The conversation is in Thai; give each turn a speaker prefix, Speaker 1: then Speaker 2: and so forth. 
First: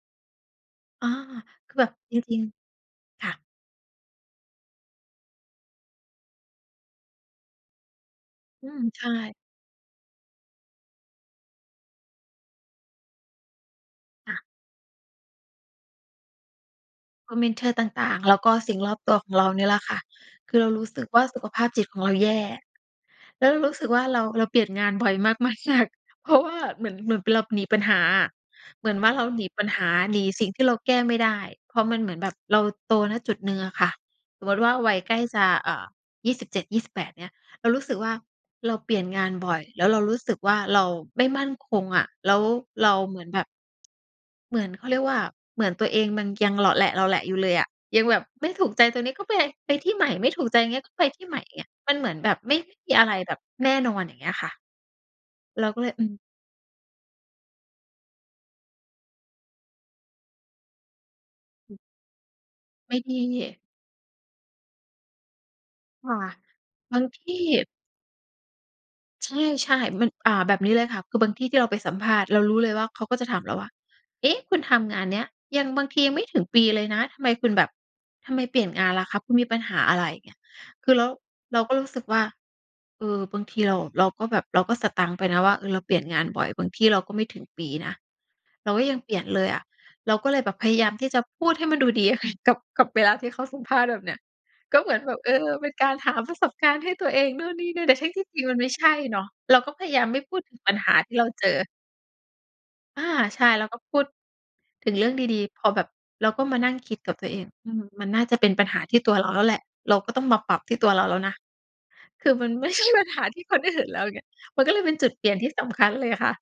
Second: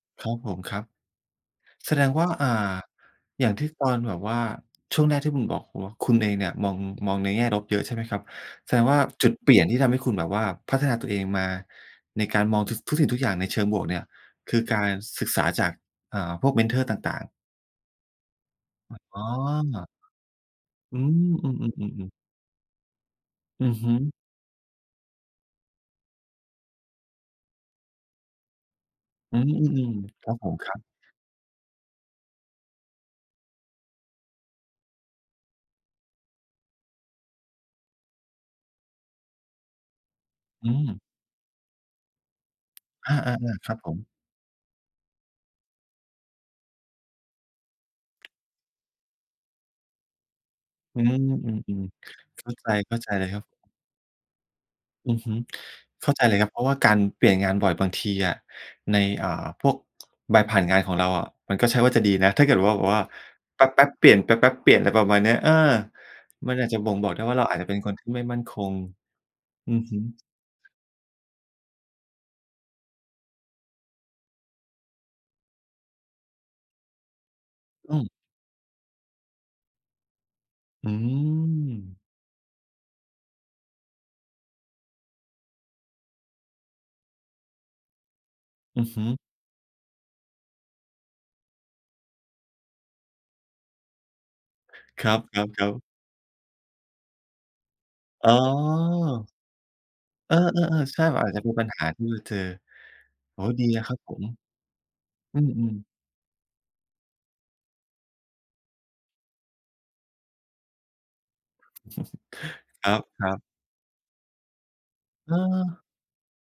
Speaker 1: ครับผม ครับ
Speaker 2: อ๋อ คือแบ
Speaker 1: แ
Speaker 2: บ
Speaker 1: สดง
Speaker 2: จ
Speaker 1: ว่า
Speaker 2: ริง
Speaker 1: อ่า
Speaker 2: ๆ ค่ะ
Speaker 1: อย่างที่ตอนแบบว่า ช่วงแรกที่คุณบอกผมว่า คุณเองเนี่ยมอง มองในแง่ลบเยอะใช่ไหมครับ
Speaker 2: อื
Speaker 1: แสด
Speaker 2: ม
Speaker 1: งว่
Speaker 2: ใ
Speaker 1: า
Speaker 2: ช
Speaker 1: จุ
Speaker 2: ่
Speaker 1: ดเปลี่ยนที่ทำให้คุณแบบว่าพัฒนา ตัวเองมา ในการมองทุส ทุกสิ่งทุก อย่างในเชิงบวกเนี่ย
Speaker 2: ค่ะ
Speaker 1: คือการศึกษาจาก อ่า พวกเมนทอร์ต่าง
Speaker 2: โอ
Speaker 1: ๆ
Speaker 2: ้ เมนทอร์ต่าง ๆ แล้วก็สิ่งร
Speaker 1: อ
Speaker 2: อบตัว
Speaker 1: อ๋อ
Speaker 2: ของเรา นี่แหละค่ะ คือเรา รู้
Speaker 1: อื
Speaker 2: สึกว่า
Speaker 1: อ
Speaker 2: สุข
Speaker 1: อื
Speaker 2: ภาพจิตของ
Speaker 1: อ
Speaker 2: เ
Speaker 1: ๆ
Speaker 2: ร
Speaker 1: ๆ ๆ
Speaker 2: าแย่ แล้วเรา
Speaker 1: อื
Speaker 2: รู
Speaker 1: อ
Speaker 2: ้สึ
Speaker 1: ฮ
Speaker 2: ก
Speaker 1: ึ
Speaker 2: ว่า เรา เราเปลี่ยนงานบ่อย มาก ๆ เพราะว่า เหมือน เหมือน ป เราหนีปัญหาอะ เหมือนว่า เรา
Speaker 1: อื
Speaker 2: หนีปัญหา
Speaker 1: อ ๆ
Speaker 2: หนี
Speaker 1: ๆ ครับ
Speaker 2: สิ
Speaker 1: ผ
Speaker 2: ่ง
Speaker 1: ม
Speaker 2: ที่
Speaker 1: ค
Speaker 2: เ
Speaker 1: ร
Speaker 2: รา
Speaker 1: ับ
Speaker 2: แก้ ไม่ได้ เพราะมันเหมือนแบบ เราโต ณ จุดหนึ่งอะค่ะ สมมติว่า วัยใกล้จะ เอ่อ 27-28 เงี้ย เรารู้สึกว่า เราเปลี่ยนงานบ่อย แล้วเรารู้สึกว่า
Speaker 1: อื
Speaker 2: เรา
Speaker 1: ม
Speaker 2: ไม่มั่นคงอะ แล้วเรา
Speaker 1: อ
Speaker 2: เหมือน
Speaker 1: า
Speaker 2: แบบ
Speaker 1: ๆ ๆ ครับผม
Speaker 2: เหมือน เขาเรียกว่า เหมือนตัวเองมันยังเหลาะแหละ ๆ อยู่เลยอะ ยังแบบไม่ถูก ใจตรงนี้ก็ไป ไปที่ใหม่ ไม่ถูกใจ เงี้ย ก็
Speaker 1: อื
Speaker 2: ไป
Speaker 1: ม
Speaker 2: ที่ใหม่
Speaker 1: อ
Speaker 2: เงี้ย
Speaker 1: ืม
Speaker 2: มันเหมือนแบ
Speaker 1: ๆ
Speaker 2: บ
Speaker 1: เข้
Speaker 2: ไ
Speaker 1: า
Speaker 2: ม่
Speaker 1: ใจ
Speaker 2: ม
Speaker 1: เข
Speaker 2: ี
Speaker 1: ้า
Speaker 2: อะ
Speaker 1: ใจ
Speaker 2: ไร
Speaker 1: เล
Speaker 2: แ
Speaker 1: ย
Speaker 2: บ
Speaker 1: คร
Speaker 2: บ
Speaker 1: ับ
Speaker 2: แน่นอน อย่างเงี้ยค่ะ
Speaker 1: อือฮึ
Speaker 2: เราก็เลย อ
Speaker 1: เ
Speaker 2: ื
Speaker 1: ข้า
Speaker 2: ม
Speaker 1: ใจเลยครับ เพราะว่าการเปลี่ยนงานบ่อย บางทีอะใน อ่า พวก ใบผ่านงานของเราอะมันก็
Speaker 2: อื
Speaker 1: ใช่
Speaker 2: ม
Speaker 1: ว่าจะดีนะ ถ้าเกิดว่าแบบ
Speaker 2: ไม
Speaker 1: ว
Speaker 2: ่
Speaker 1: ่า
Speaker 2: ดี
Speaker 1: แป๊บ ๆ เปลี่ยน แป๊บ ๆ เปลี่ยน ไรประมาณเนี้ย เออ
Speaker 2: ค่ะ
Speaker 1: มันอาจจะบ่
Speaker 2: บ
Speaker 1: ง
Speaker 2: าง
Speaker 1: บอก
Speaker 2: ท
Speaker 1: ได้ว
Speaker 2: ี
Speaker 1: ่
Speaker 2: ่
Speaker 1: า เราอาจจะเป็นคนที่ไม่มั่นคง
Speaker 2: ใช
Speaker 1: อื
Speaker 2: ่
Speaker 1: อฮึ
Speaker 2: ๆ มัน อ่า แบบนี้เลยค่ะ คือบางที่ที่เราไปสัมภาษณ์ เรารู้เลยว่า เขาก็จะถามเราว่า "เอ๊ะ! คุณทำงานเนี้ย ยัง บางทียังไม่ถึงปีเลยนะ ทำไมคุณแบบ
Speaker 1: อืม
Speaker 2: ทำไมเปลี่ยนงานล่ะครับ? คุณมีปัญหาอะไร?" อย่างเงี้ย
Speaker 1: อ
Speaker 2: คื
Speaker 1: ื
Speaker 2: อเรา เราก็รู้ส
Speaker 1: ม
Speaker 2: ึกว่า เออ บางที เรา เราก็แบบ เราก็สตั๊งไปนะว่า เออ เราเปลี่ยนงานบ่อย บางที่เราก็ไม่ถึงปีนะ เรา
Speaker 1: อ
Speaker 2: ก็
Speaker 1: ือ
Speaker 2: ยั
Speaker 1: ฮ
Speaker 2: ง
Speaker 1: ึ
Speaker 2: เปลี่ยนเลยอะ เราก็เลยแบบพยายามที่จะพูดให้มันดูดีค่ะ กับ กับเวลาที่เขาสัมภาษณ์ แบบเนี้ย ก็เหมือน
Speaker 1: ค
Speaker 2: แ
Speaker 1: ร
Speaker 2: บ
Speaker 1: ั
Speaker 2: บ เออ
Speaker 1: บ
Speaker 2: เป็น
Speaker 1: ๆ ๆ
Speaker 2: การหาประสบการณ์ให้ตัวเอง นู่นนี่นั่น แต่ทั้งที่
Speaker 1: อ๋
Speaker 2: จริงมันไม่ใช่เนา
Speaker 1: อ
Speaker 2: ะ เราก็พยายามไม่
Speaker 1: เ
Speaker 2: พ
Speaker 1: อ
Speaker 2: ู
Speaker 1: อ
Speaker 2: ดถึงปัญห
Speaker 1: ๆ ๆ
Speaker 2: า
Speaker 1: ใช่
Speaker 2: ที่
Speaker 1: มั
Speaker 2: เ
Speaker 1: น
Speaker 2: รา
Speaker 1: อาจจะ
Speaker 2: เจ
Speaker 1: เป็น
Speaker 2: อ
Speaker 1: ปัญหาที่เธอ
Speaker 2: อา ใ
Speaker 1: อ
Speaker 2: ช
Speaker 1: ๋อ
Speaker 2: ่ เร
Speaker 1: ดี
Speaker 2: าก
Speaker 1: แล
Speaker 2: ็
Speaker 1: ้วค
Speaker 2: พ
Speaker 1: รั
Speaker 2: ู
Speaker 1: บ
Speaker 2: ด
Speaker 1: ผม
Speaker 2: ถึงเรื่องดี
Speaker 1: อื
Speaker 2: ๆ พอ
Speaker 1: อ
Speaker 2: แบ
Speaker 1: ๆ
Speaker 2: บ เราก็มานั่งคิดกับตัวเอง อืม มันน่าจะเป็นปัญหาที่ตัวเราแล้วแหละ เราก็ต้องมาปรับที่ตัวเราแล้วนะ คือมัน ไม่ใช่
Speaker 1: คร
Speaker 2: ปัญหา
Speaker 1: ั
Speaker 2: ท
Speaker 1: บ
Speaker 2: ี
Speaker 1: ๆ
Speaker 2: ่คนอื่นแล้วไง มันก็เลยเป็นจุดเปลี่ยนที่สำค
Speaker 1: เออ
Speaker 2: ัญเลยค่ะ